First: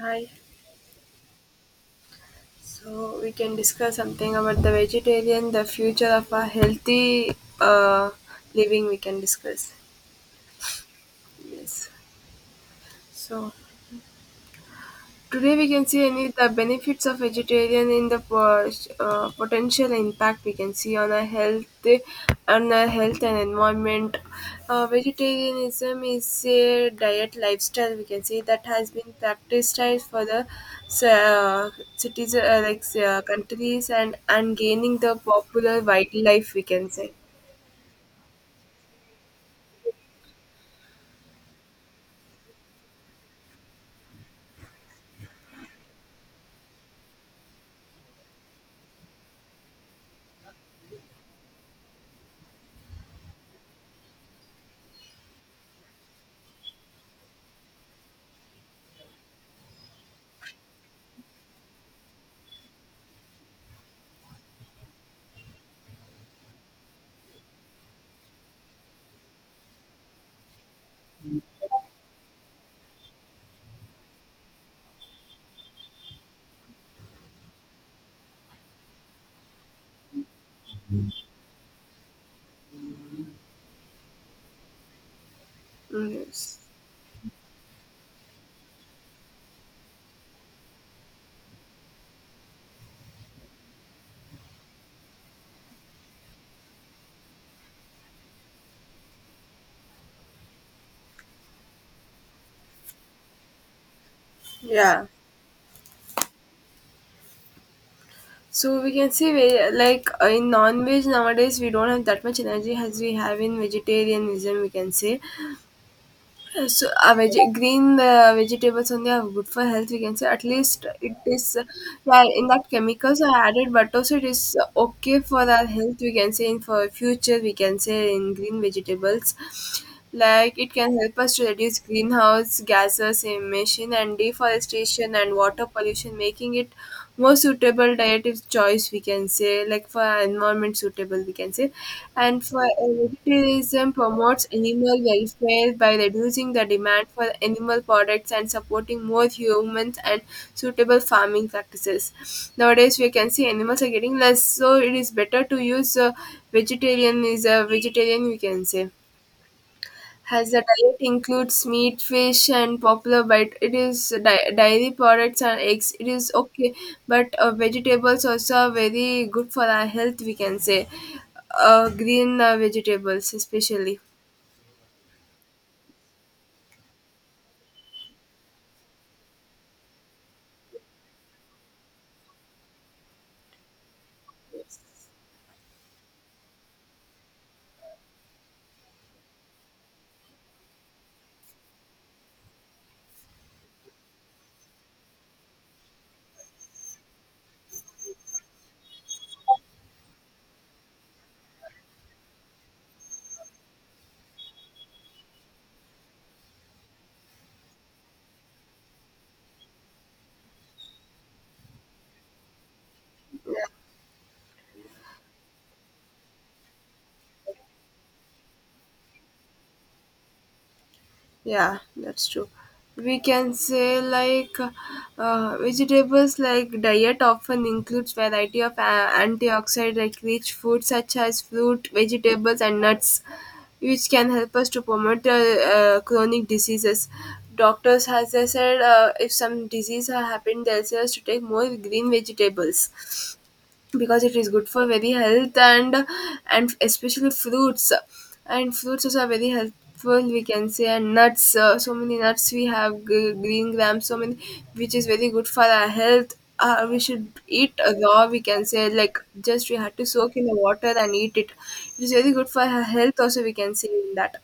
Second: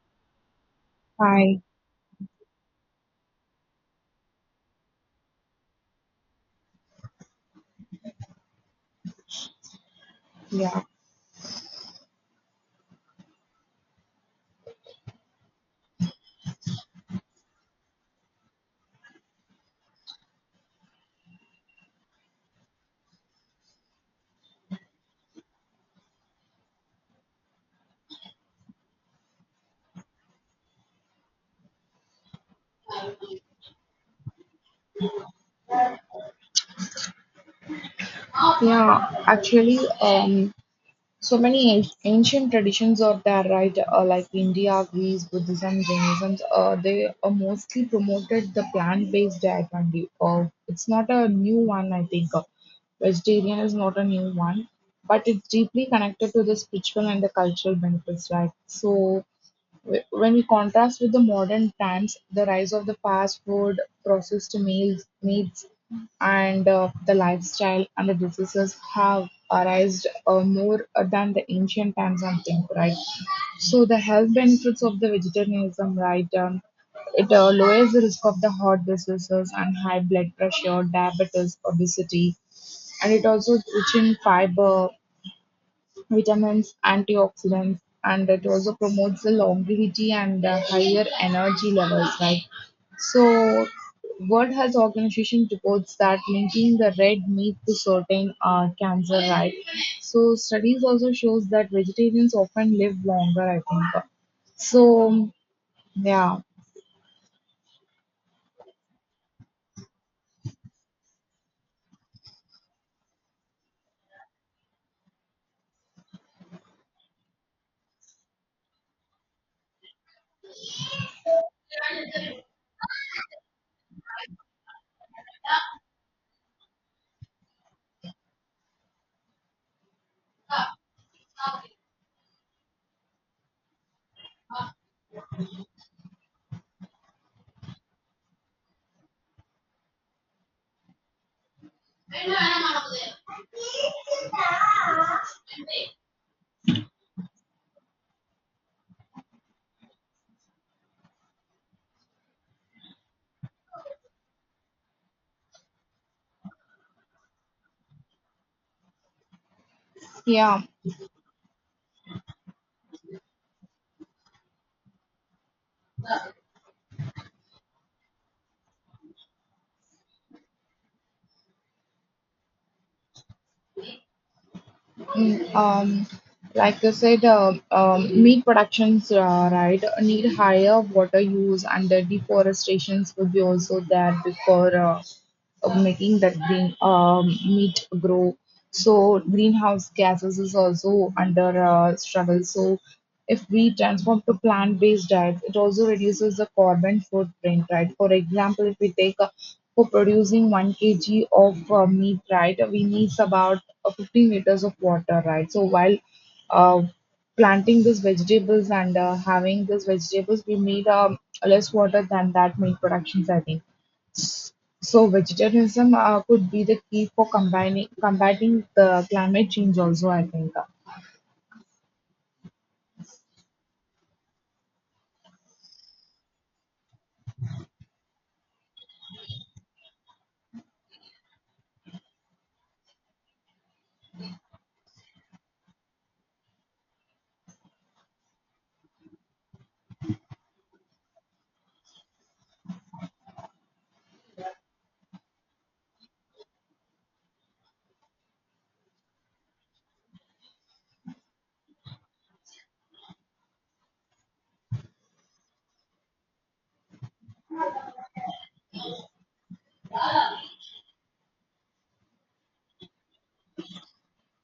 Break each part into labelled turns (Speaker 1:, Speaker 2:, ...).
Speaker 1: Hi.
Speaker 2: Hi,
Speaker 1: So we can discuss something about the vegetarian, the future of a healthy living. We can discuss.
Speaker 2: yeah,
Speaker 1: Yes. So today we can see any the benefits of vegetarian in the potential impact we can see on our health and environment. Vegetarianism is a diet lifestyle we can see that has been practiced for the uh, cities like countries and gaining the popular wildlife we can say.
Speaker 2: yeah. Actually, so many ancient traditions are there, right? Like India, Greece, Buddhism, Jainism. They mostly promoted the plant-based diet only. It's not a new one, I think. Vegetarian is not a new one, but it's deeply connected to the spiritual and the cultural benefits, right? So. When we contrast with the modern trends, the rise of the fast food, processed meals, meats, and the lifestyle and the diseases have arisen more than the ancient times, I think, right? So the health benefits of the vegetarianism, right? It lowers the risk of the heart diseases and high blood pressure, diabetes, obesity, and it also rich in fiber,
Speaker 1: Mm, yes.
Speaker 2: vitamins, antioxidants, and it also promotes the longevity and higher energy levels, right? So, World Health Organization reports that linking the red meat to certain cancer, right? So, studies also shows that vegetarians often live longer, I think.
Speaker 1: Yeah.
Speaker 2: So, yeah,
Speaker 1: So we can say we, like in non-veg nowadays we don't have that much energy as we have in vegetarianism we can say. So green vegetables only are good for health we can say, at least it is yeah, in that chemicals are added, but also it is okay for our health we can say in for future we can say in green vegetables, like it can help us to reduce greenhouse gases emission and deforestation and water pollution, making it more suitable diet is choice we can say like for our environment suitable we can say. And for vegetarianism promotes animal welfare by reducing the demand for animal products and supporting more humans and suitable farming practices, nowadays we can see animals are getting less, so it is better to use vegetarian is a vegetarian we can say, has the
Speaker 2: yeah.
Speaker 1: diet includes meat, fish, and popular bite, it is dairy products and eggs. It is okay, but vegetables also are very good for our health. We can say, green vegetables especially.
Speaker 2: Mm, like I said, meat productions, right, need higher water use, and the deforestations would be also there before of making that green meat grow. So greenhouse gases is also under struggle. So if we transform to plant-based diets, it also reduces the carbon footprint, right? For example, if we take a for producing one kg of meat, right, we need about 15 liters of water, right? So while uh, planting these vegetables and having these vegetables, we need less water than that meat productions, I think. So vegetarianism could be the key for combining combating the climate change also, I think.
Speaker 1: Yeah, that's true. We can say like vegetables like diet often includes variety of antioxidant like rich foods such as fruit, vegetables and nuts, which can help us to promote chronic diseases. Doctors has they said if some disease has happened, they'll say us to take more green vegetables because it is good for very health, and especially fruits and fruits also are very helpful we can say, and nuts so many nuts we have green grams, so many which is very good for our health, we should eat raw we can say, like just we had to soak in the water and eat it, it is very good for our health also we can say in that.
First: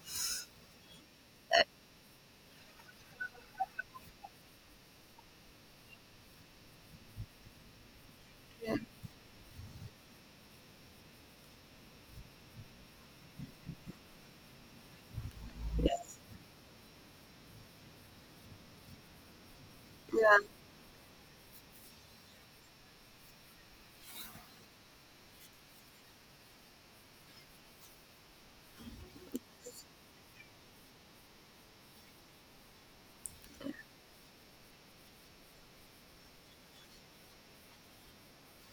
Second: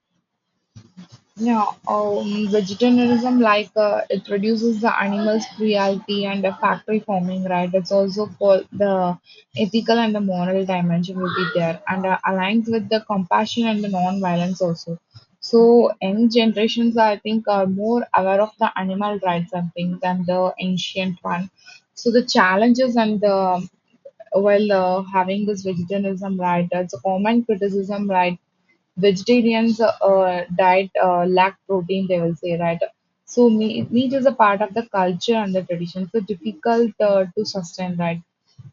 Speaker 2: Yeah, vegetarianism, like it reduces the animals' cruelty and the factory farming, right? It's also called
Speaker 1: Yeah.
Speaker 2: the ethical and the moral dimension will be there, and aligns with the compassion and the non-violence also. So,
Speaker 1: Yes.
Speaker 2: young generations, I think, are more aware of the animal rights and things than
Speaker 1: Yeah.
Speaker 2: the ancient one. So, the challenges and the while having this vegetarianism, right, that's a common criticism, right. Vegetarians diet lack protein, they will say, right. So meat, meat is a part of the culture and the tradition, so difficult to sustain, right.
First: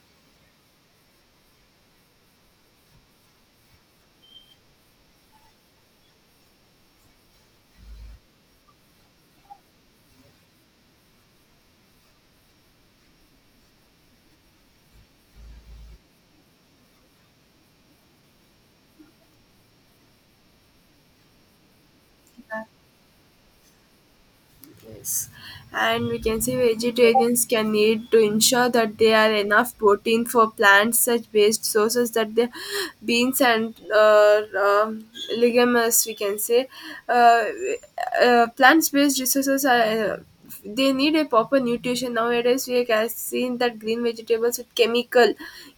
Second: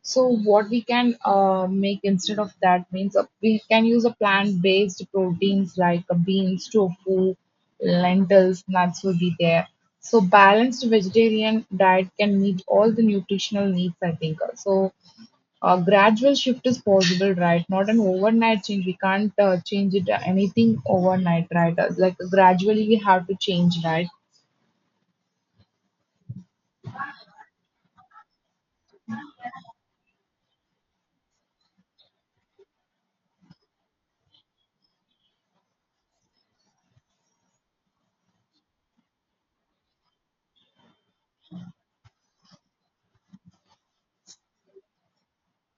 Speaker 2: So what we can make instead of that means we can use a plant-based proteins like beans, tofu, lentils, nuts will be there. So balanced vegetarian diet can meet all the nutritional needs, I think. So a gradual shift is possible, right? Not an overnight change. We can't change it anything overnight, right? Like gradually we have to change, right?
Speaker 1: Yes. And we can say vegetarians can need to ensure that they are enough protein for plants such based sources that the beans and uh, um legumes we can say, uh, plants based resources are they need a proper nutrition, nowadays we have seen that green vegetables with chemical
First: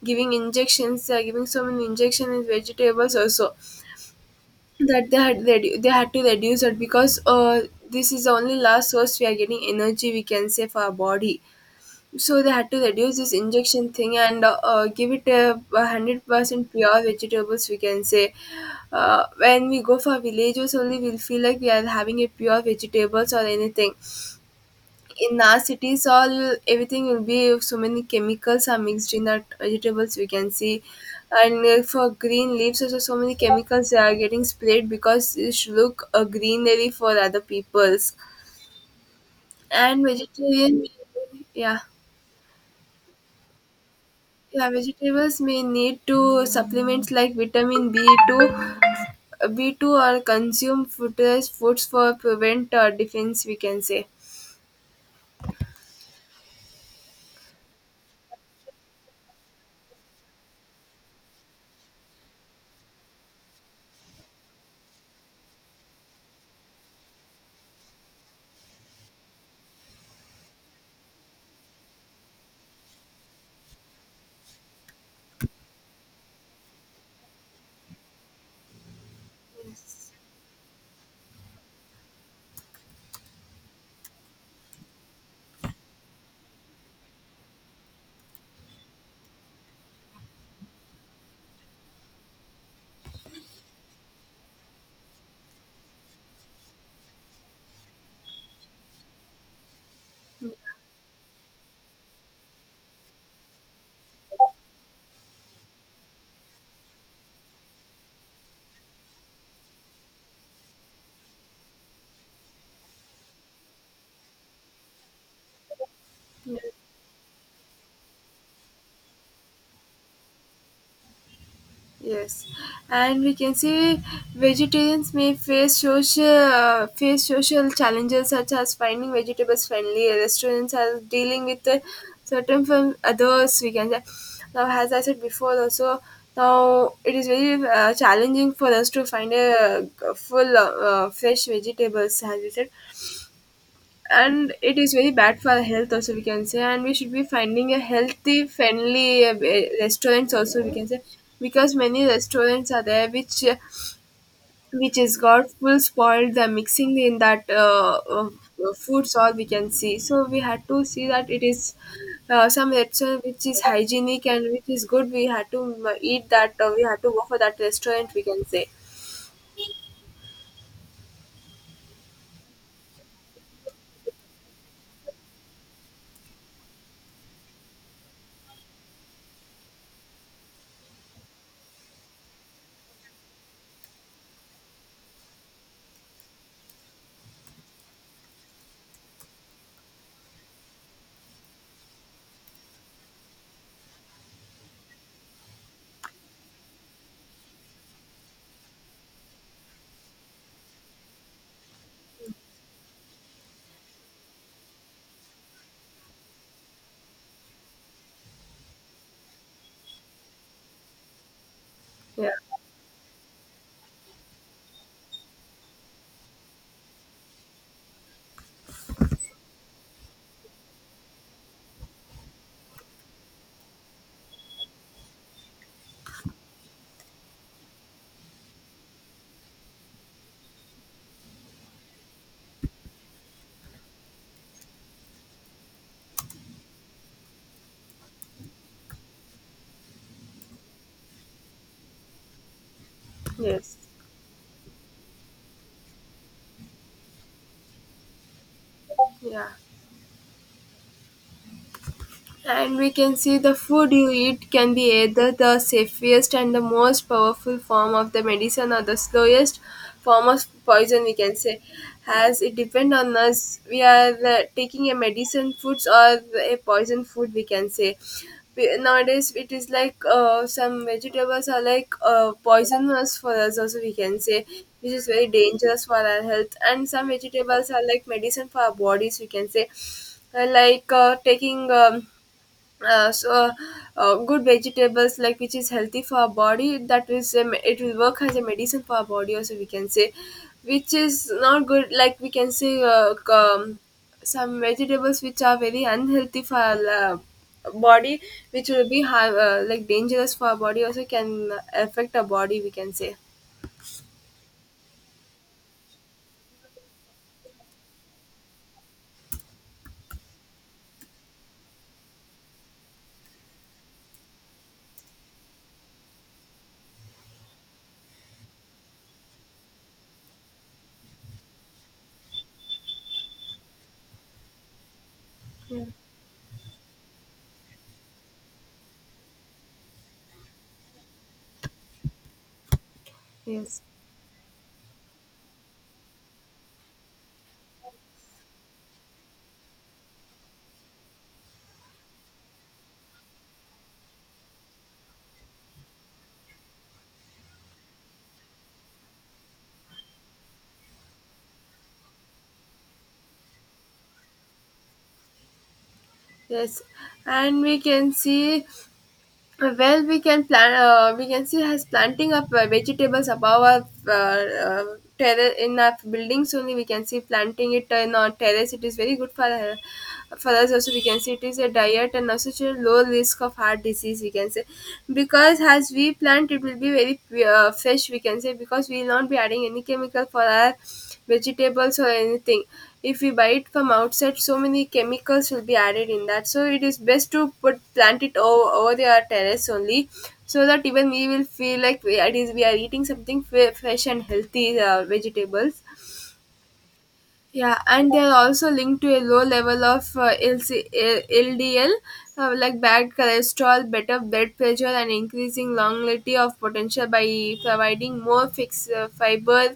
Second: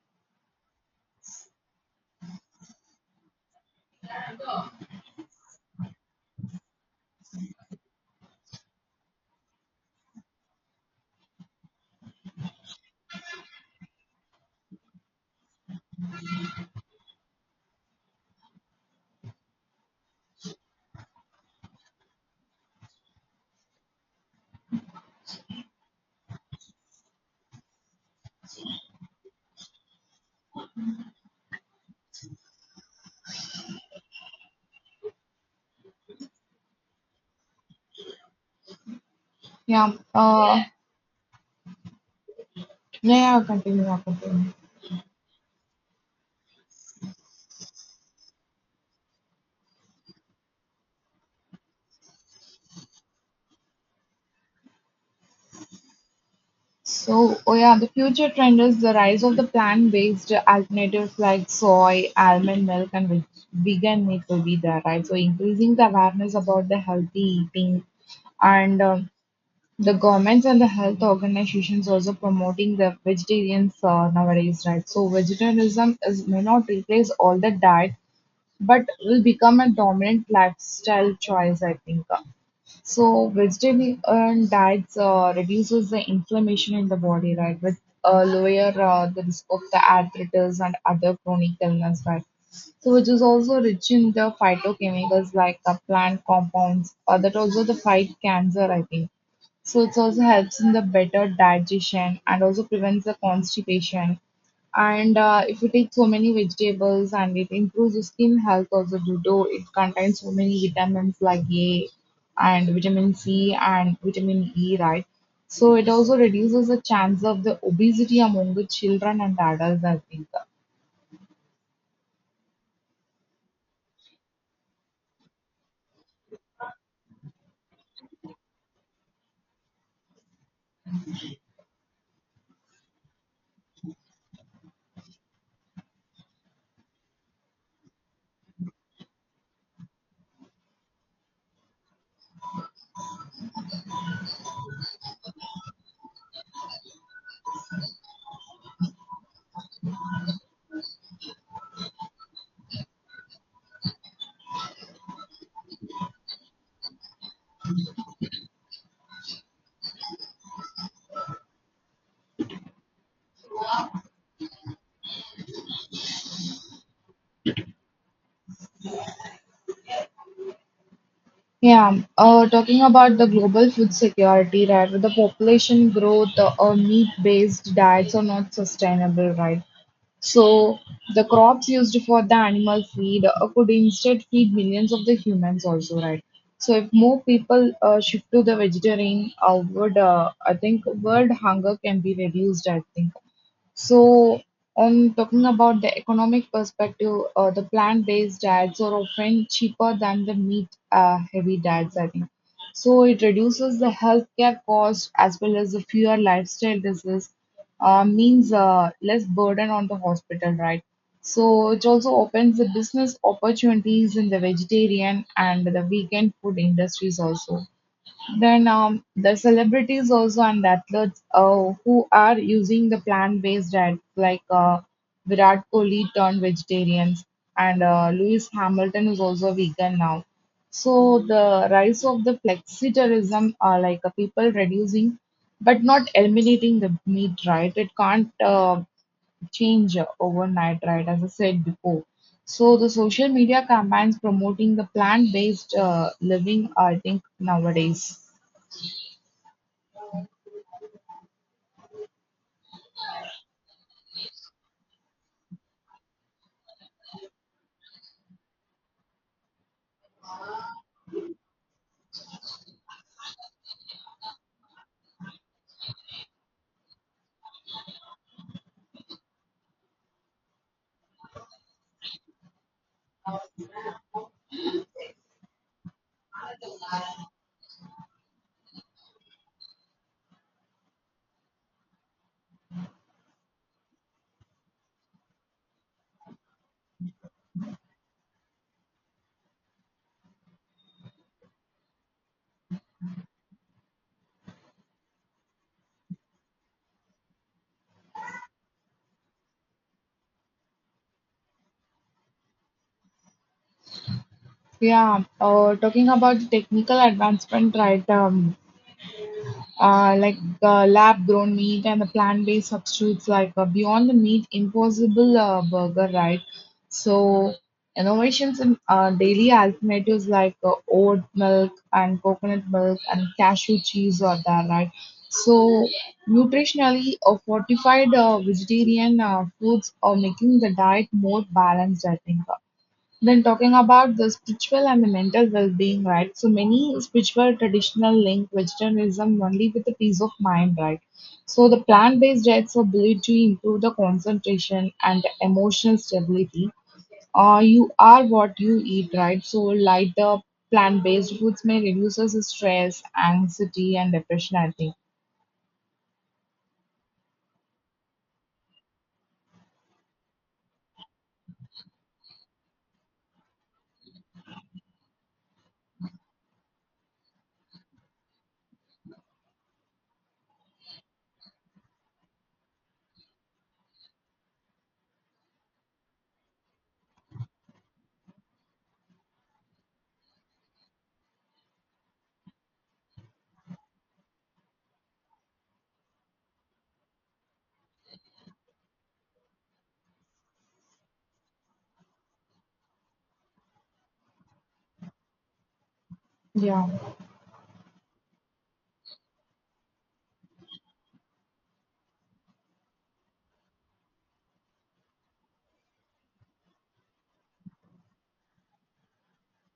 Speaker 1: giving injections, they are giving so many injections in vegetables also, that they had they had to reduce it, because this is the only last source we are getting energy we can say for our body, so they had to reduce this injection thing and give it a 100% pure vegetables we can say. When we go for villages only, we'll feel like we are having a pure vegetables or anything. In our cities all, everything will be so many chemicals are mixed in that vegetables we can see. And for green leaves also, so many chemicals they are getting sprayed because it should look a greenery for other peoples.
Speaker 2: Yeah.
Speaker 1: And vegetarian, yeah.
Speaker 2: Yeah. Yeah. Continue. Yeah, continue.
Speaker 1: Yeah. Vegetables may need to supplements like vitamin B2 or consume fruitless foods for prevent defense we can say.
Speaker 2: So, oh yeah, the future trend is the rise of the plant-based alternatives like soy, almond milk, and vegan meat will be there, right? So, increasing the awareness about the healthy eating and the governments and the health organizations also promoting the vegetarians nowadays, right? So vegetarianism is may not replace all the diet, but will become a dominant lifestyle choice, I think. So vegetarian diets reduces the inflammation in the body, right? With lower the risk of the arthritis and other chronic illness, right? So which is also rich in the phytochemicals like the plant compounds, that also the fight cancer, I think. So it also helps in the better digestion and also prevents the constipation and if you take so many vegetables, and it improves your skin health also due to it contains so many vitamins like A and vitamin C and vitamin E, right? So it also reduces
Speaker 1: Yes.
Speaker 2: the chance of the obesity among the children and adults, I think.
Speaker 1: Yes, and we can see vegetarians may face social challenges such as finding vegetables friendly restaurants are dealing with certain from others. We can say, now, as I said before, also now it is very challenging for us to find a, full fresh vegetables, as we said. And it is very bad for our health also we can say, and we should be finding a healthy friendly restaurants also we can say, because many restaurants are there which is got full spoiled the mixing in that foods all we can see. So we had to see that it is some restaurant which is hygienic and which is good, we had to eat that we had to go for that restaurant we can say.
Speaker 2: Yeah, talking about the global food security, right? With the population growth, meat-based diets are not sustainable, right? So the crops used for the animal feed could instead feed millions of the humans also, right? So if more people shift to the vegetarian, would I think world hunger can be reduced? I think so, on talking about the economic perspective, the plant-based diets are often cheaper than the meat-heavy diets, I think. So, it reduces the healthcare cost as well as the fewer lifestyle disease, means less burden on the hospital, right? So, it also
Speaker 1: Yeah.
Speaker 2: opens the business opportunities in the vegetarian and the vegan food industries also. Then the celebrities also and athletes who are using the plant-based diet, like Virat Kohli turned vegetarians, and Lewis Hamilton is also vegan now. So the rise of the flexitarianism are like people reducing, but not eliminating the meat, right? It can't change overnight, right? As I said before. So the social media
Speaker 1: Yes.
Speaker 2: campaigns promoting the plant-based living, I think nowadays.
Speaker 1: Yeah. And we can see the food you eat can be either the safest and the most powerful form of the medicine or the slowest form of poison, we can say. As it depend on us, we are taking a medicine foods or a poison food, we can say. Nowadays, it is like some vegetables are like poisonous for us, also, we can say, which is very dangerous for our health. And some vegetables are like medicine for our bodies, we can say. Like taking. So Good vegetables like which is healthy for our body, that is it will work as a medicine for our body also we can say. Which is not good, like we can say some vegetables which are very unhealthy for our body, which will be like dangerous for our body, also can affect our body we can say.
Speaker 2: Yeah, talking about the technical advancement, right? Like lab-grown meat and the plant-based substitutes, like Beyond the Meat Impossible Burger, right? So innovations in daily alternatives like oat milk and coconut milk and cashew cheese are there, right? So nutritionally, fortified vegetarian foods are making the diet more balanced, I think. Then talking
Speaker 1: Yes.
Speaker 2: about the spiritual and the mental well-being, right? So many spiritual traditional link vegetarianism only with the peace of mind, right? So the plant-based diets are believed to improve the concentration and the emotional stability. You are what you eat, right? So lighter plant-based foods may reduce the stress, anxiety, and depression, I think.
Speaker 1: Yes, and we can see. Well, we can plant. We can see us planting of vegetables above our terrace in our buildings. Only we can see planting it in our terrace. It is very good for us. Also, we can see it is a diet and also such a low risk of heart disease. We can say because as we plant, it will be very fresh we can say, because we will not be adding any chemical for our vegetables or anything. If we buy it from outside, so many chemicals will be added in that, so it is best to put plant it over their terrace only, so that even we will feel like we, it is, we are eating something fresh and healthy vegetables.
Speaker 2: Yeah.
Speaker 1: Yeah, and they are also linked to a low level of LC, LDL, like bad cholesterol, better blood pressure, and increasing longevity of potential by providing more fixed fiber,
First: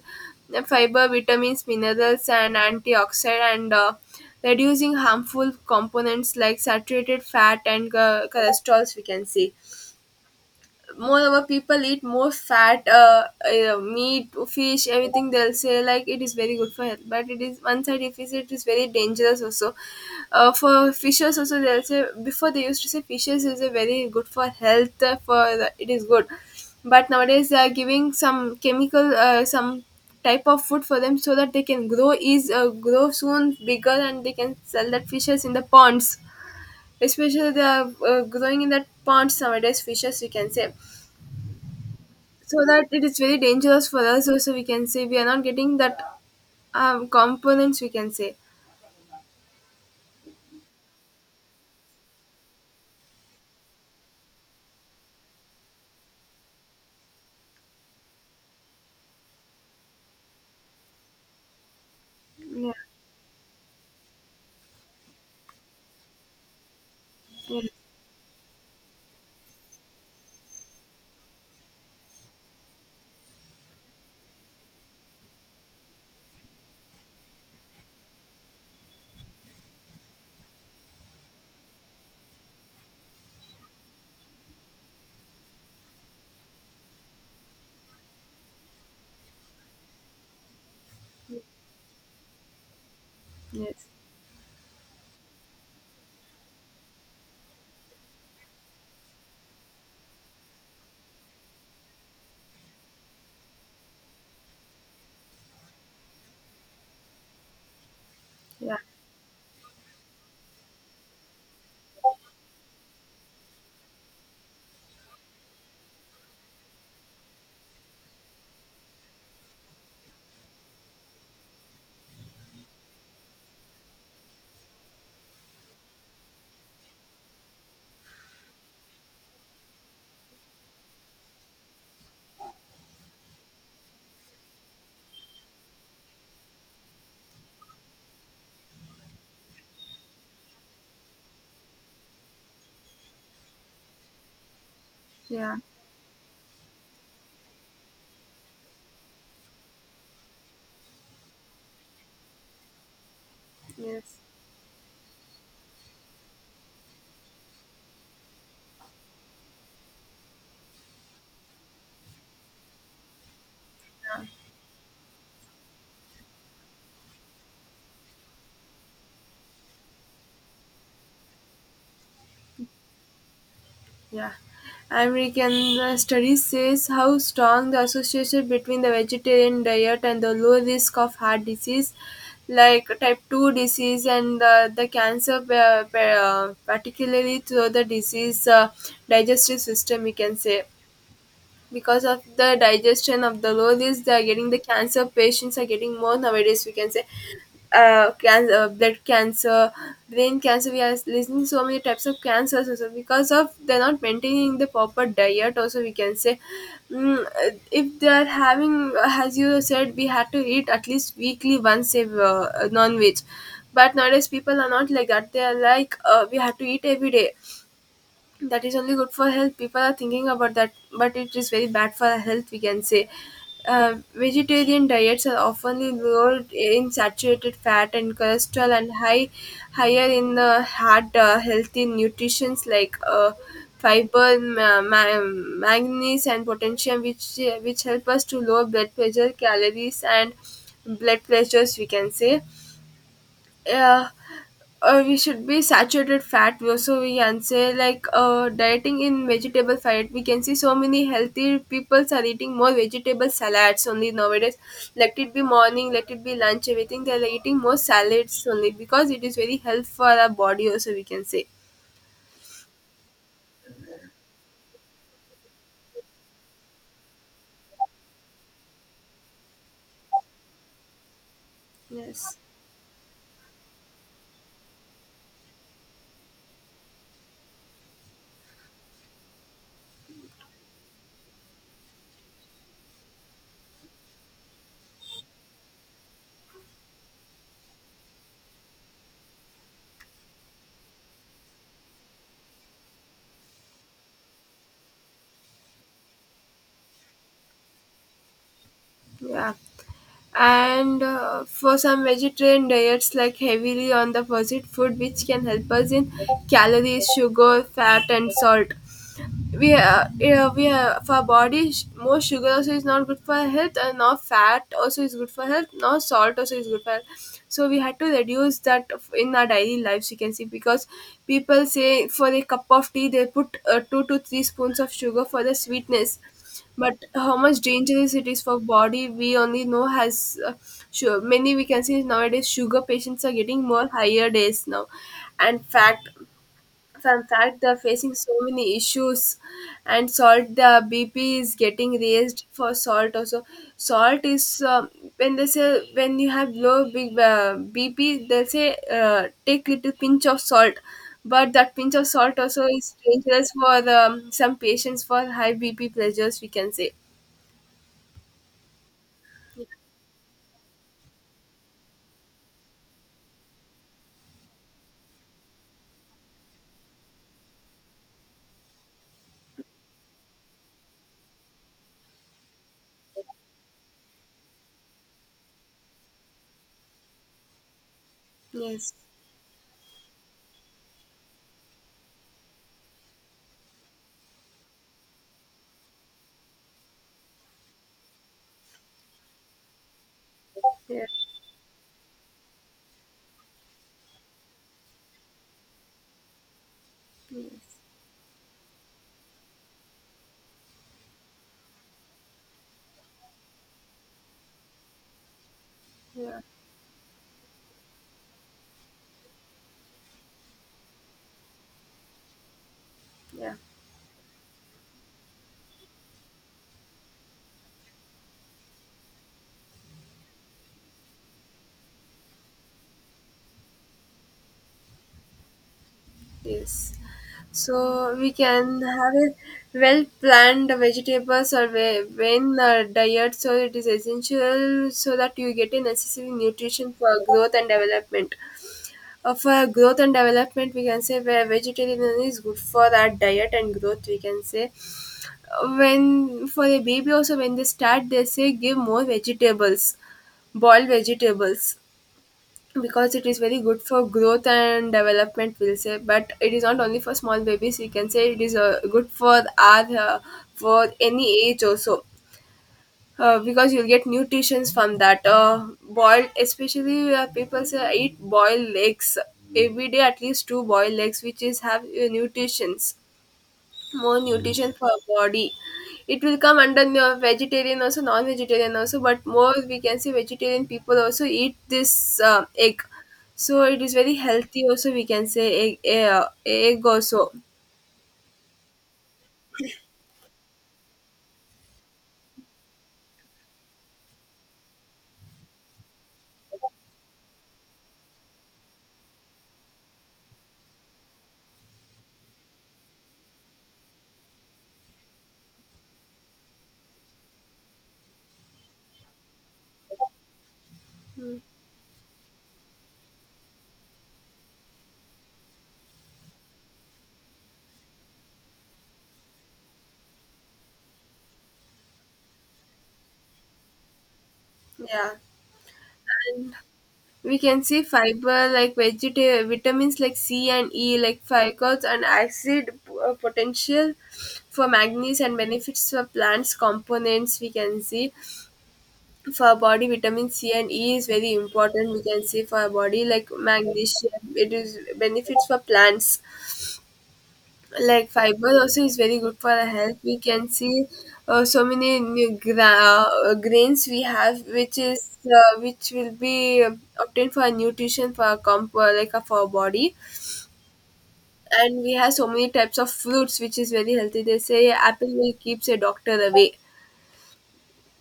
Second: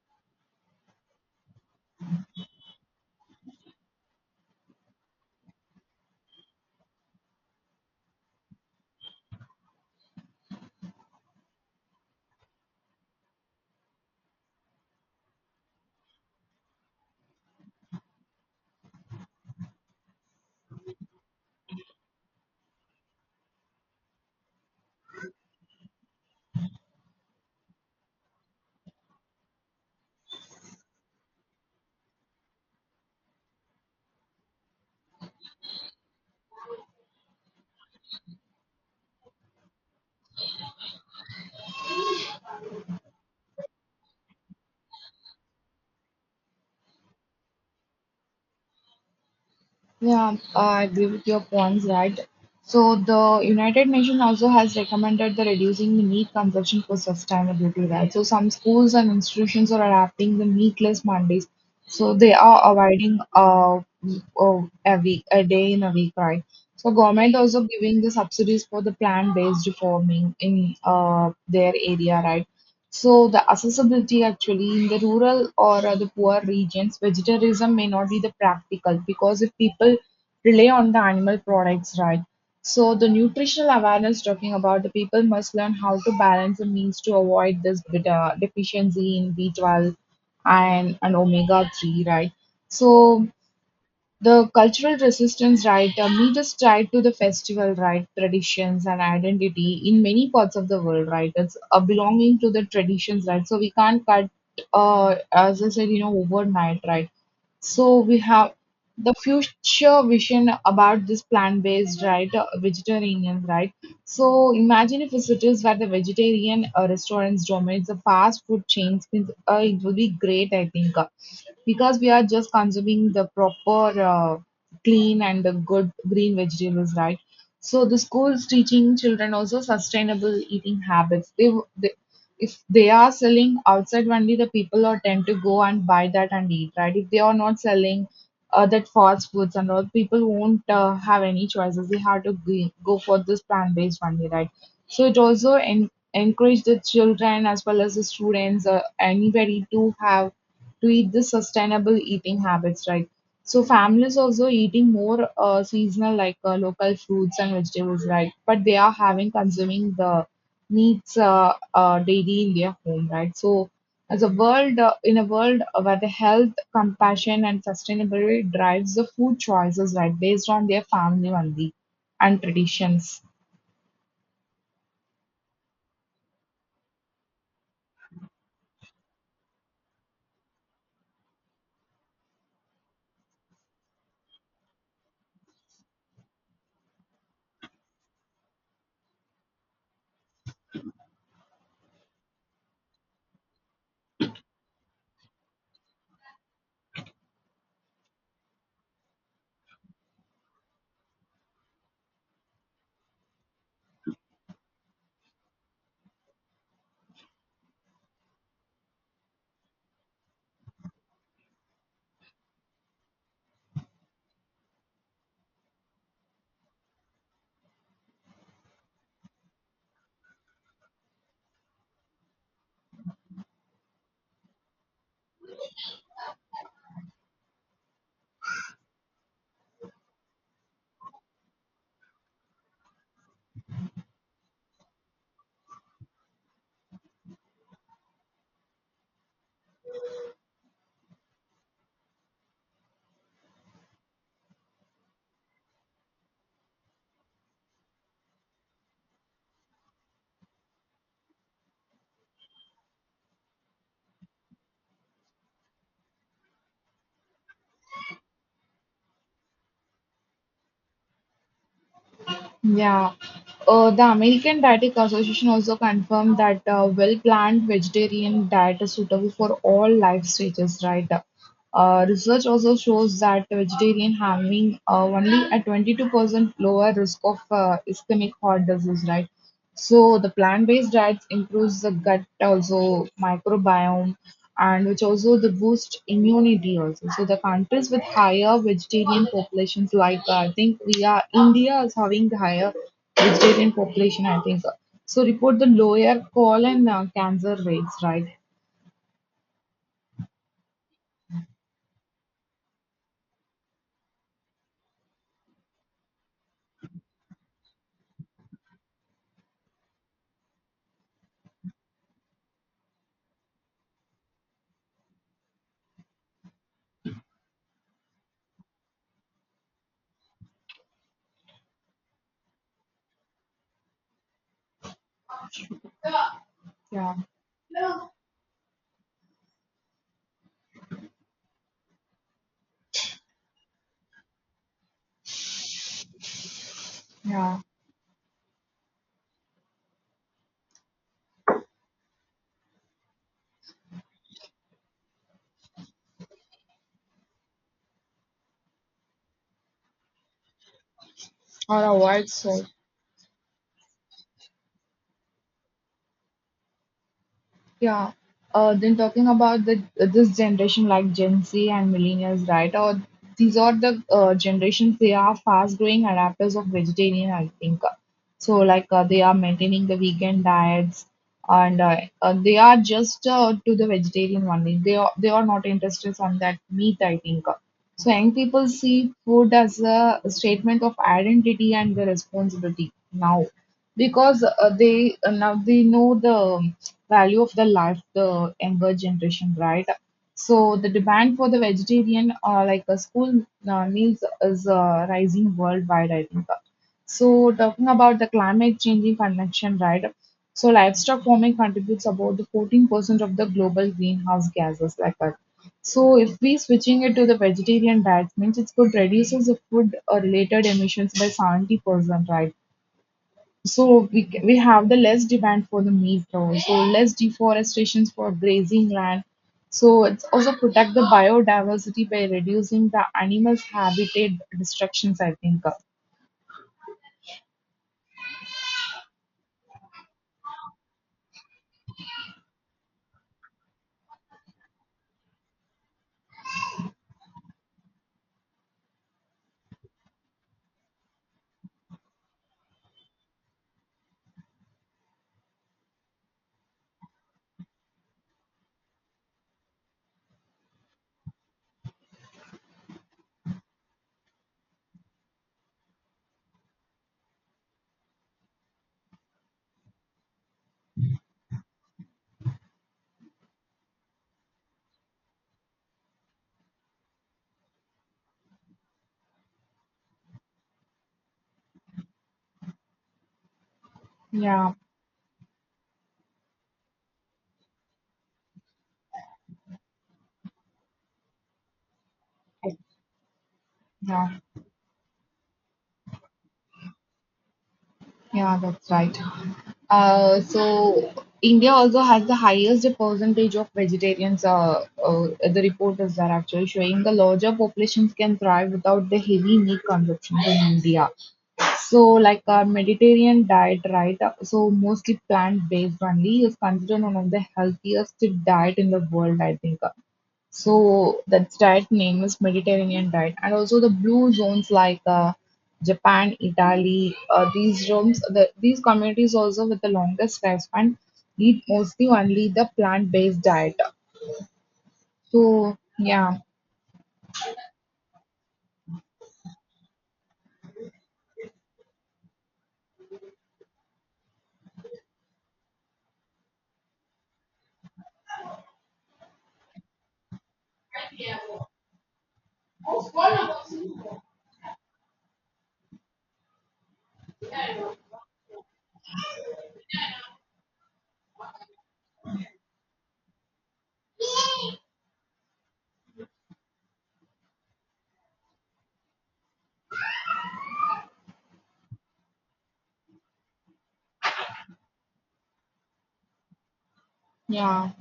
Speaker 1: fiber, vitamins, minerals, and antioxidant, and reducing harmful components like saturated fat and cholesterol. We can see, moreover, people eat more fat meat fish everything, they'll say like it is very good for health, but it is one side, if you it is very dangerous also. For fishes also they'll say before they used to say fishes is a very good for health, for the, it is good, but nowadays they are giving some chemical some type of food for them so that they can grow soon bigger and they can sell that fishes in the ponds, especially they are growing in that ponds nowadays fishes we can say. So that it is very dangerous for us also we can say, we are not getting that components we can say.
Speaker 2: Yeah, I agree with your points, right? So the United Nations also has recommended the reducing the meat consumption for sustainability, right? So some schools and institutions are adapting the meatless Mondays. So they
Speaker 1: Yeah,
Speaker 2: are avoiding a week, a day in a week, right? So government
Speaker 1: yeah.
Speaker 2: also giving the subsidies for the plant-based farming in their area, right? So the accessibility actually in the rural or the poor regions, vegetarianism may not be the practical because if people rely on the animal products, right? So the nutritional awareness talking about the people must learn how to balance the means to avoid this bit, deficiency in B12 and omega 3, right? So
Speaker 1: Yes.
Speaker 2: the cultural resistance, right, riot damages tied to the festival, right, traditions and identity in many parts of the world, right, it's belonging to the traditions, right, so we can't cut as I said, you know, overnight, right, so we have
Speaker 1: Yeah.
Speaker 2: the future vision about this plant-based, right? Vegetarian, right? So imagine if cities where the vegetarian restaurants dominate the fast food chains, it will be great, I think, because we are just consuming the proper, clean and the good green vegetables, right? So the schools teaching children also sustainable eating habits. They, they if they are selling outside only, the people are tend to go and buy that and eat, right? If they are not selling that fast foods and all, people won't have any choices. They have to go for this plant based only, right? So it also
Speaker 1: Yeah.
Speaker 2: encourage the children as well as the students, anybody to have to eat the sustainable eating habits, right? So families
Speaker 1: Yes.
Speaker 2: also eating more seasonal like local fruits and vegetables, right? But they are having consuming the meats daily in their home, right? So as a world in a world where the health, compassion, and sustainability drives the food choices, right, based on their family only and traditions.
Speaker 1: Yeah. American studies says how strong the association between the vegetarian diet and the low risk of heart disease, like type 2 disease and the cancer particularly through the disease, digestive system we can say. Because of the digestion of the lollies they are getting, the cancer patients are getting more nowadays we can say. Blood cancer, brain cancer, we are listening so many types of cancers also because of they're not maintaining the proper diet also we can say. If they are having, as you said, we had to eat at least weekly once a non-veg, but nowadays people are not like that, they are like we have to eat every day, that is only good for health, people are thinking about that, but it is very bad for our health we can say. Vegetarian diets are often low in saturated fat and cholesterol and higher in heart healthy nutrients like fiber, manganese and potassium which help us to lower blood pressure calories and blood pressures we can say. Yeah. We should be saturated fat we also we can say, like dieting in vegetable fat we can see, so many healthy peoples are eating more vegetable salads only nowadays, let it be morning, let it be lunch, everything they're eating more salads only because it is very health for our body also we can say.
Speaker 2: Yeah. The American Dietetic Association also confirmed that a well-planned vegetarian diet is suitable for all life stages, right?
Speaker 1: Yes.
Speaker 2: Research also shows that vegetarian having only a 22% lower risk of ischemic heart disease, right? So the plant-based diets improves the gut also microbiome and which also the boost immunity also. So the countries with higher vegetarian populations like I think we are India is having the higher vegetarian population, I think. So report the lower colon cancer rates, right?
Speaker 1: Yeah. And for some vegetarian diets, like heavily on the processed food, which can help us in calories, sugar, fat, and salt. We have, yeah, we have for our body more sugar also is not good for health and now fat also is good for health, now salt also is good for health, so we had to reduce that in our daily lives, you can see. Because people say for a cup of tea they put two to three spoons of sugar for the sweetness, but
Speaker 2: Yeah,
Speaker 1: how much dangerous it is for body we only know. Has Sure, many we can see nowadays sugar patients are getting more higher days now, and fat, from
Speaker 2: yeah,
Speaker 1: fact, they're facing so many issues, and salt. The BP is getting raised for salt also. Salt is when they say, when you have low big BP, they say take little pinch of salt, but that
Speaker 2: or
Speaker 1: pinch of
Speaker 2: avoid
Speaker 1: salt
Speaker 2: soy.
Speaker 1: also is dangerous for some patients for high BP pressures, we can say.
Speaker 2: Yeah. Then talking about the this generation like Gen Z and millennials, right? Or these are the generations. They are fast growing adapters of vegetarian, I think. So like they are maintaining the vegan diets, and they are just to the vegetarian only. They are not interested on that meat, I think. So young people
Speaker 1: Yes,
Speaker 2: see food as a statement of identity and the responsibility now because they now they know the value of the life the younger generation, right? So the
Speaker 1: yeah,
Speaker 2: demand for the vegetarian school meals is rising worldwide, I think. So
Speaker 1: yes,
Speaker 2: talking about the climate changing connection, right? So livestock farming contributes about the 14% of the global greenhouse gases like that. So if
Speaker 1: yeah,
Speaker 2: we switching it to the vegetarian diet means it could reduces the food related emissions by 70%, right?
Speaker 1: yeah.
Speaker 2: So we have the less demand for the meat cow, so less deforestations for grazing land. So it's also protect the biodiversity by reducing the animals' habitat destructions, I think.
Speaker 1: Yes. So we can have a well planned vegetables or vein diet. So it is essential so that you get a necessary nutrition for growth and development. For growth and development, we can say where vegetarian is good for that diet and growth, we can say. When for a baby also when they start, they say give more vegetables, boiled vegetables, because it is very good for growth and development, we'll say. But it is not only for small babies, we can say. It is good for our for any age also, because you'll get nutritions from that boiled, especially people say eat boiled eggs every day, at least two boiled eggs, which is have nutritions, more nutrition
Speaker 2: Yeah,
Speaker 1: for our body. It will come under vegetarian also, non-vegetarian also, but more we can say vegetarian people also eat this egg. So it is very
Speaker 2: yeah,
Speaker 1: healthy also, we can say, egg, egg also.
Speaker 2: yeah. That's right. So India also has the highest percentage of vegetarians. The report is that actually showing the larger populations can thrive without the heavy meat consumption in India. So, like our Mediterranean diet, right? So, mostly plant-based only is considered one of the healthiest diet in the world, I think. So that diet name is Mediterranean diet, and also the blue zones like Japan, Italy, these zones, these communities also with the longest lifespan eat mostly only the plant-based diet.
Speaker 1: Yeah.
Speaker 2: So yeah,
Speaker 1: And we can see fiber like vitamins like C and E, like fibrous and acid, potential for manganese and benefits for plants components we can see. For our body vitamin c and e is very important, we can say. For our body, like magnesium, it is benefits for plants, like fiber also is very good for our health, we can see. So many new grains we have, which is which will be obtained for our nutrition, for our like for our body. And we have so many types of fruits which is very healthy. They say apple will keeps a doctor away.
Speaker 2: yeah,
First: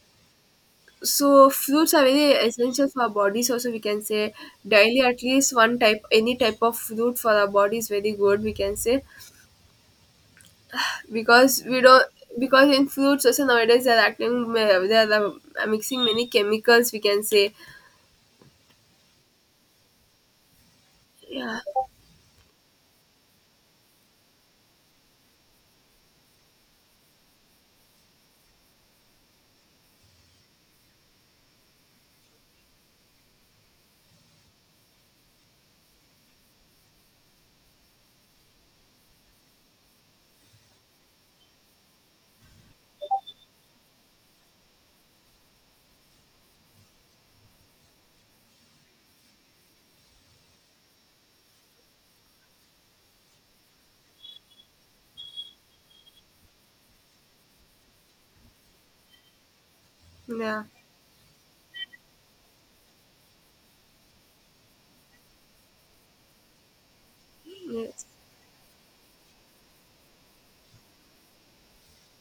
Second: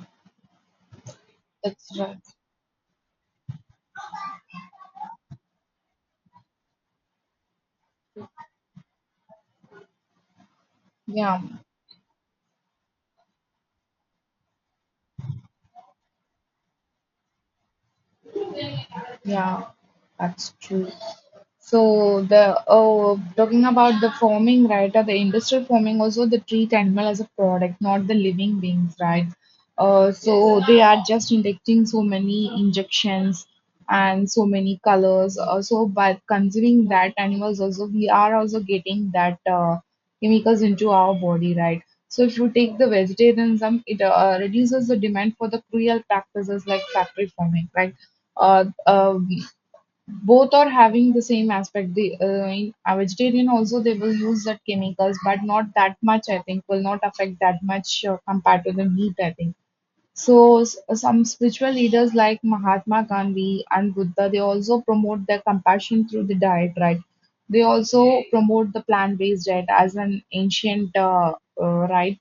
Speaker 1: So fruits
Speaker 2: that's
Speaker 1: are
Speaker 2: right.
Speaker 1: very essential for our bodies also, we can say. Daily at least one type, any type of fruit for our body is very good, we can say.
Speaker 2: Yeah.
Speaker 1: Because we don't, because in fruits also nowadays they are acting, they are mixing many chemicals, we can say.
Speaker 2: Yeah, that's true.
Speaker 1: Yeah,
Speaker 2: So the oh, talking about the farming, right? Or the industrial farming also they treat animal as a product, not the living beings, right? So they are just injecting so many injections and so many colors. So by consuming that animals, also we are also getting that chemicals into our body, right? So if you take the vegetarianism, it reduces the demand for the cruel practices like factory farming, right? uh, um, Both are having the same aspect. The in a vegetarian also they will use that chemicals, but not that much. I think will not affect that much compared to the meat, I think. So
Speaker 1: yeah,
Speaker 2: some spiritual leaders like Mahatma Gandhi and Buddha, they also promote their compassion through the diet, right? They
Speaker 1: yes,
Speaker 2: also promote the plant-based diet as an ancient right.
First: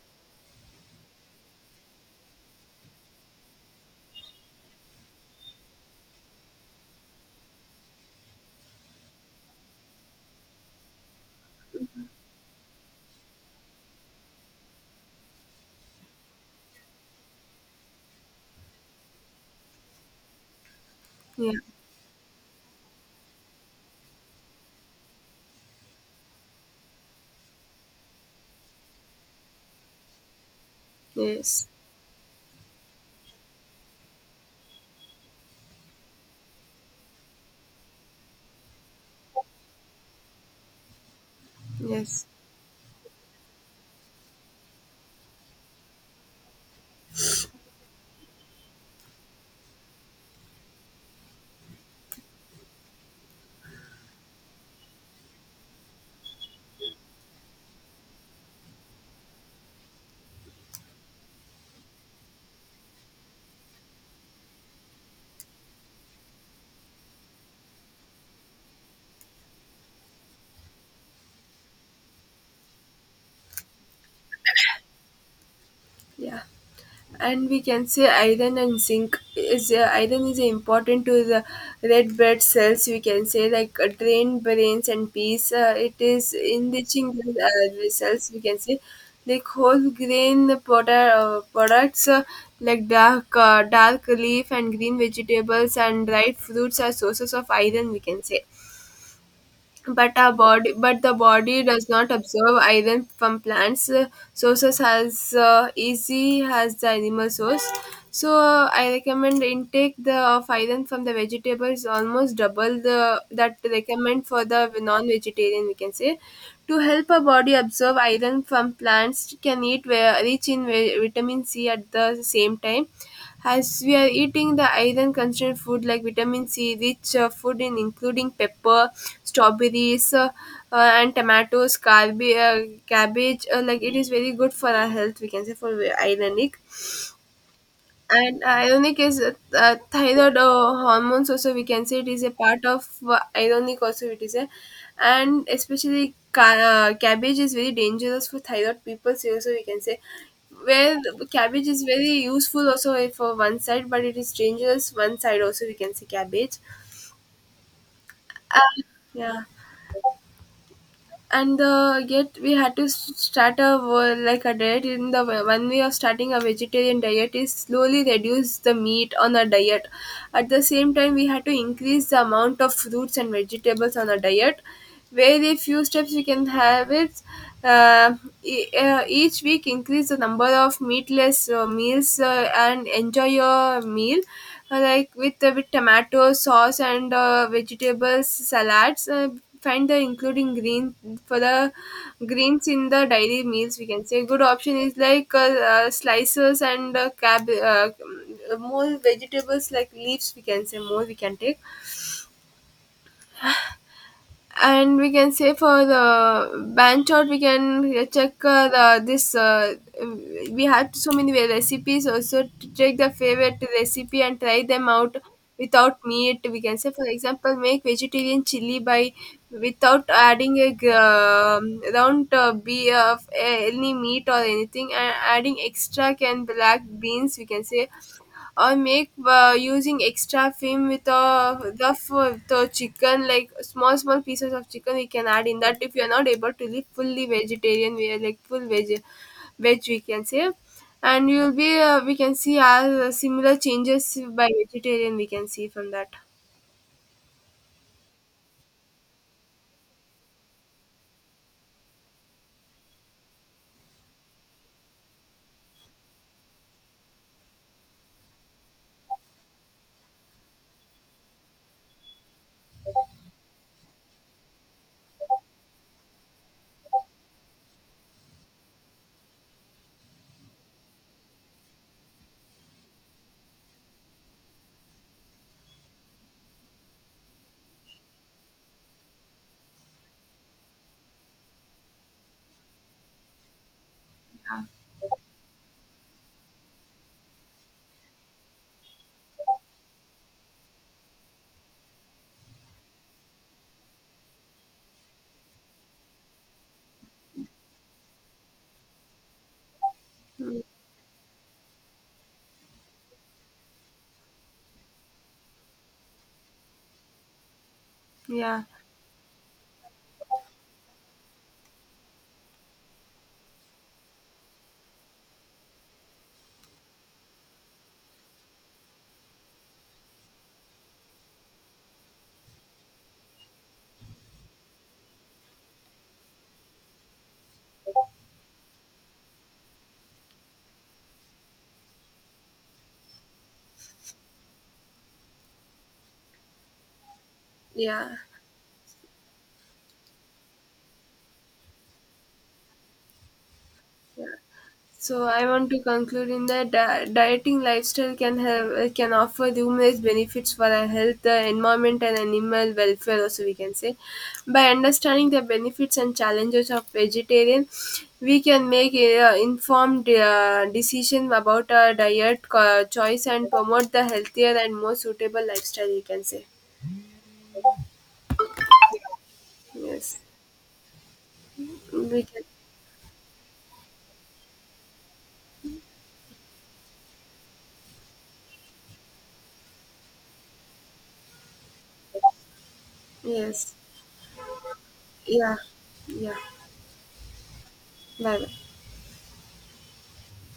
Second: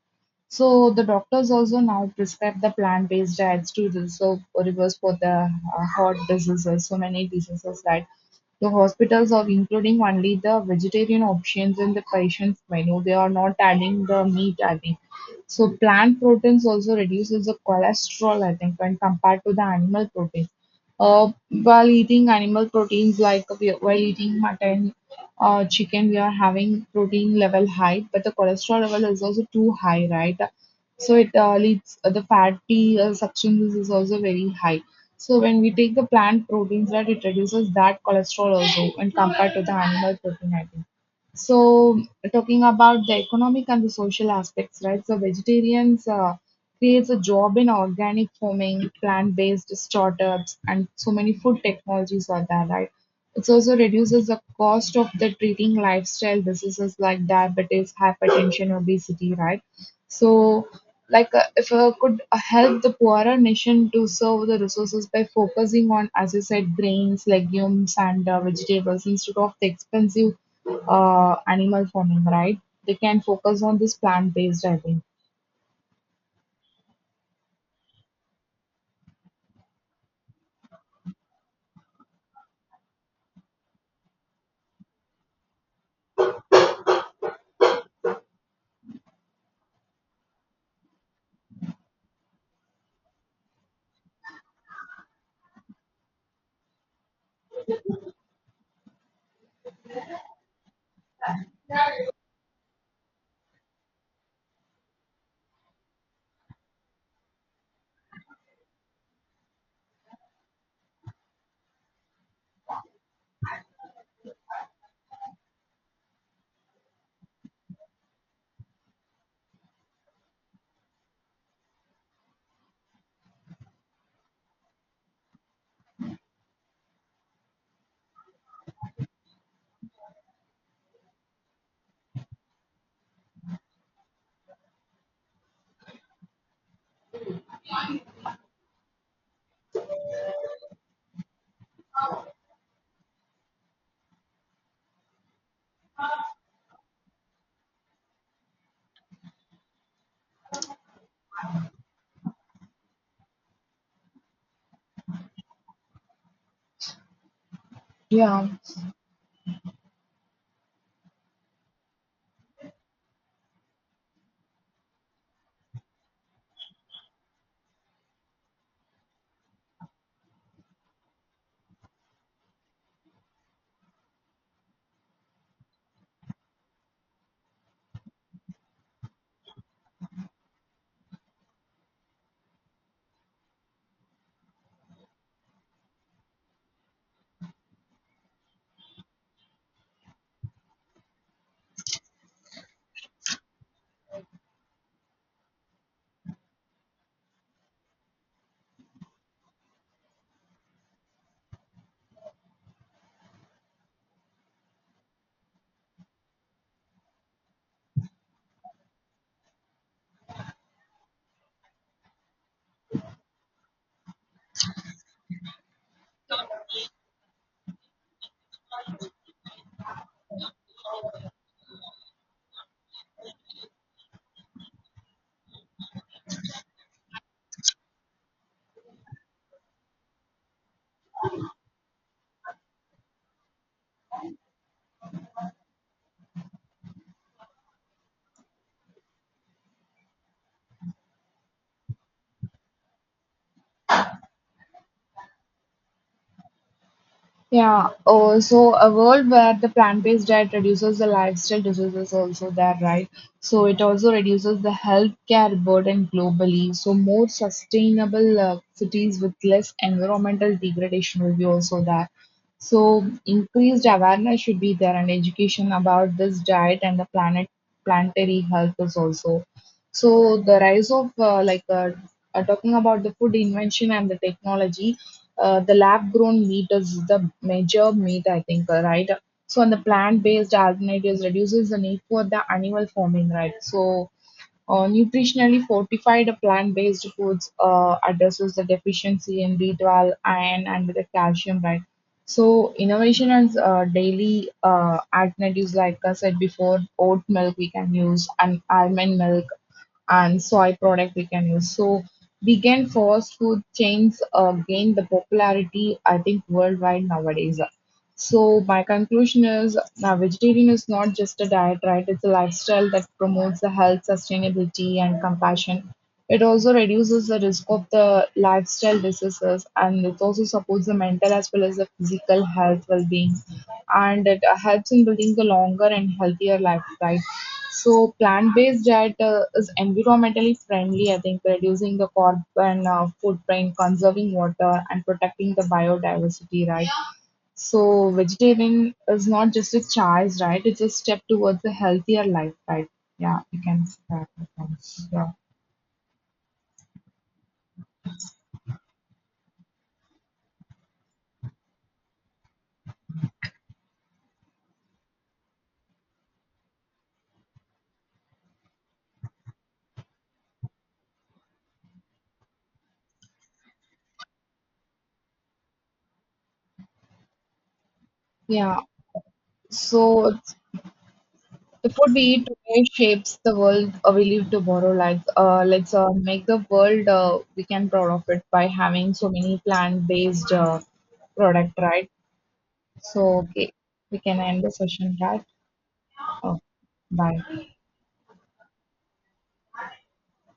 Speaker 2: So the doctors also now prescribe the plant-based diets to the so reverse for the heart diseases, so many diseases that the hospitals are including only the vegetarian options in the patient's menu. They are not adding the meat, I think. So plant proteins also reduces the cholesterol, I think, when compared to the animal protein.
Speaker 1: yeah,
Speaker 2: While eating animal proteins, like while eating mutton, chicken, we are having protein level high, but the cholesterol level is also too high, right? So it
Speaker 1: yes,
Speaker 2: leads the fatty substances is also very high. So when we take the plant proteins, right, it reduces that cholesterol also when compared to the animal protein, I think. So,
Speaker 1: yes,
Speaker 2: talking about the economic and the social aspects, right? So, vegetarians creates a job in organic farming, plant-based startups, and so many food technologies are there, right? It also reduces the cost of the treating lifestyle diseases like diabetes, hypertension, obesity, right? So, like, if I could help the poorer nation to serve the resources by focusing on, as I said, grains, legumes, and vegetables instead of the expensive animal farming, right? They can focus on this plant based, I think.
Speaker 1: yeah. And we can say iron and zinc is iron is important to the red blood cells, we can say, like drain brains and peas. It is enriching the cells, we can say. Like whole grain product, products, like dark leaf and green vegetables and dried fruits are sources of iron, we can say. But our body, but the body does not absorb iron from plants sources as easy as the animal source. So I recommend intake the of iron from the vegetables almost double the that recommend for the non-vegetarian, we can say. To help our body absorb iron from plants, can eat where rich in vitamin c at the same time as we are eating the iron constrained food, like vitamin C rich food in including pepper, strawberries, and tomatoes, cabbage, like it is very good for our health, we can say, for ironic. And ionic is thyroid hormones also, we can say. It is a part of ionic also. It is a, and especially cabbage is very dangerous for thyroid people, so also we can say where cabbage is very useful also for one side, but it is dangerous one side also, we can say, cabbage.
Speaker 2: Yeah.
Speaker 1: Uh, yeah. And yet we had to start a like a diet in the one way of starting a vegetarian diet is slowly reduce the meat on the diet. At the same time we had to increase the amount of fruits and vegetables on the diet. Very few steps we can have it. uh, each week increase the number of meatless meals and enjoy your meal, like with tomato sauce and vegetables salads. Find the including green for the greens in the daily meals, we can say. Good option is like slices and more vegetables like leaves, we can say, more we can take. And we can say for the branch out we can check the this, we have so many recipes also. To take the favorite recipe and try them out without meat, we can say. For example, make vegetarian chili by without adding a round be of any meat or anything, and adding extra can black beans, we can say. Or make using extra film with the the chicken, like small small pieces of chicken we can add in that, if you are not able to live fully vegetarian. We are like full veg, veg, we can say. And we will be we can see similar changes by vegetarian we can see from that.
Speaker 2: Yeah, oh, so a world where the plant-based diet reduces the lifestyle diseases also there, right? So it also reduces the healthcare burden globally. So more sustainable cities with less environmental degradation will be also there. So increased awareness should be there and education about this diet and the planetary health is also. So the rise of talking about the food invention and the technology, the lab grown meat is the major meat, I think, right. So and the plant based alternatives reduces the need for the animal farming, right. So nutritionally fortified plant-based foods addresses the deficiency in B12, iron, and the calcium, right? So innovation and daily alternatives, like I said before, oat milk we can use, and almond milk, and
Speaker 1: Mm.
Speaker 2: soy product we can use. So vegan fast food chains gain the popularity, I think, worldwide nowadays. So
Speaker 1: Yeah,
Speaker 2: my conclusion is, vegetarian is not just a diet, right? It's a lifestyle that promotes the health, sustainability, and compassion. It also reduces the risk of the lifestyle diseases, and it also supports the mental as well as the physical health well-being, and it helps in building the longer and healthier life, right? So plant-based diet is environmentally friendly. I think reducing the carbon footprint, conserving water, and protecting the biodiversity, right? So
Speaker 1: yeah,
Speaker 2: vegetarian is not just a choice, right? It's a step towards a healthier life, right? Yeah, you can say that.
Speaker 1: yeah. So
Speaker 2: Yeah.
Speaker 1: I want to conclude in that dieting lifestyle can have can offer numerous benefits for our health, the environment, and animal welfare also, we can say. By understanding the benefits and challenges of vegetarian, we can make informed decision about our diet choice and promote the healthier and more suitable lifestyle, we can say.
Speaker 2: Yeah.
Speaker 1: Yes,
Speaker 2: So it's- the food we
Speaker 1: we can,
Speaker 2: eat today shapes the world we live tomorrow. Let's make the world we can proud of it by having so many plant-based product, right? So okay,
Speaker 1: yes,
Speaker 2: we can end the session, right?
Speaker 1: yeah, yeah.
Speaker 2: Oh, bye.
Speaker 1: Bye bye.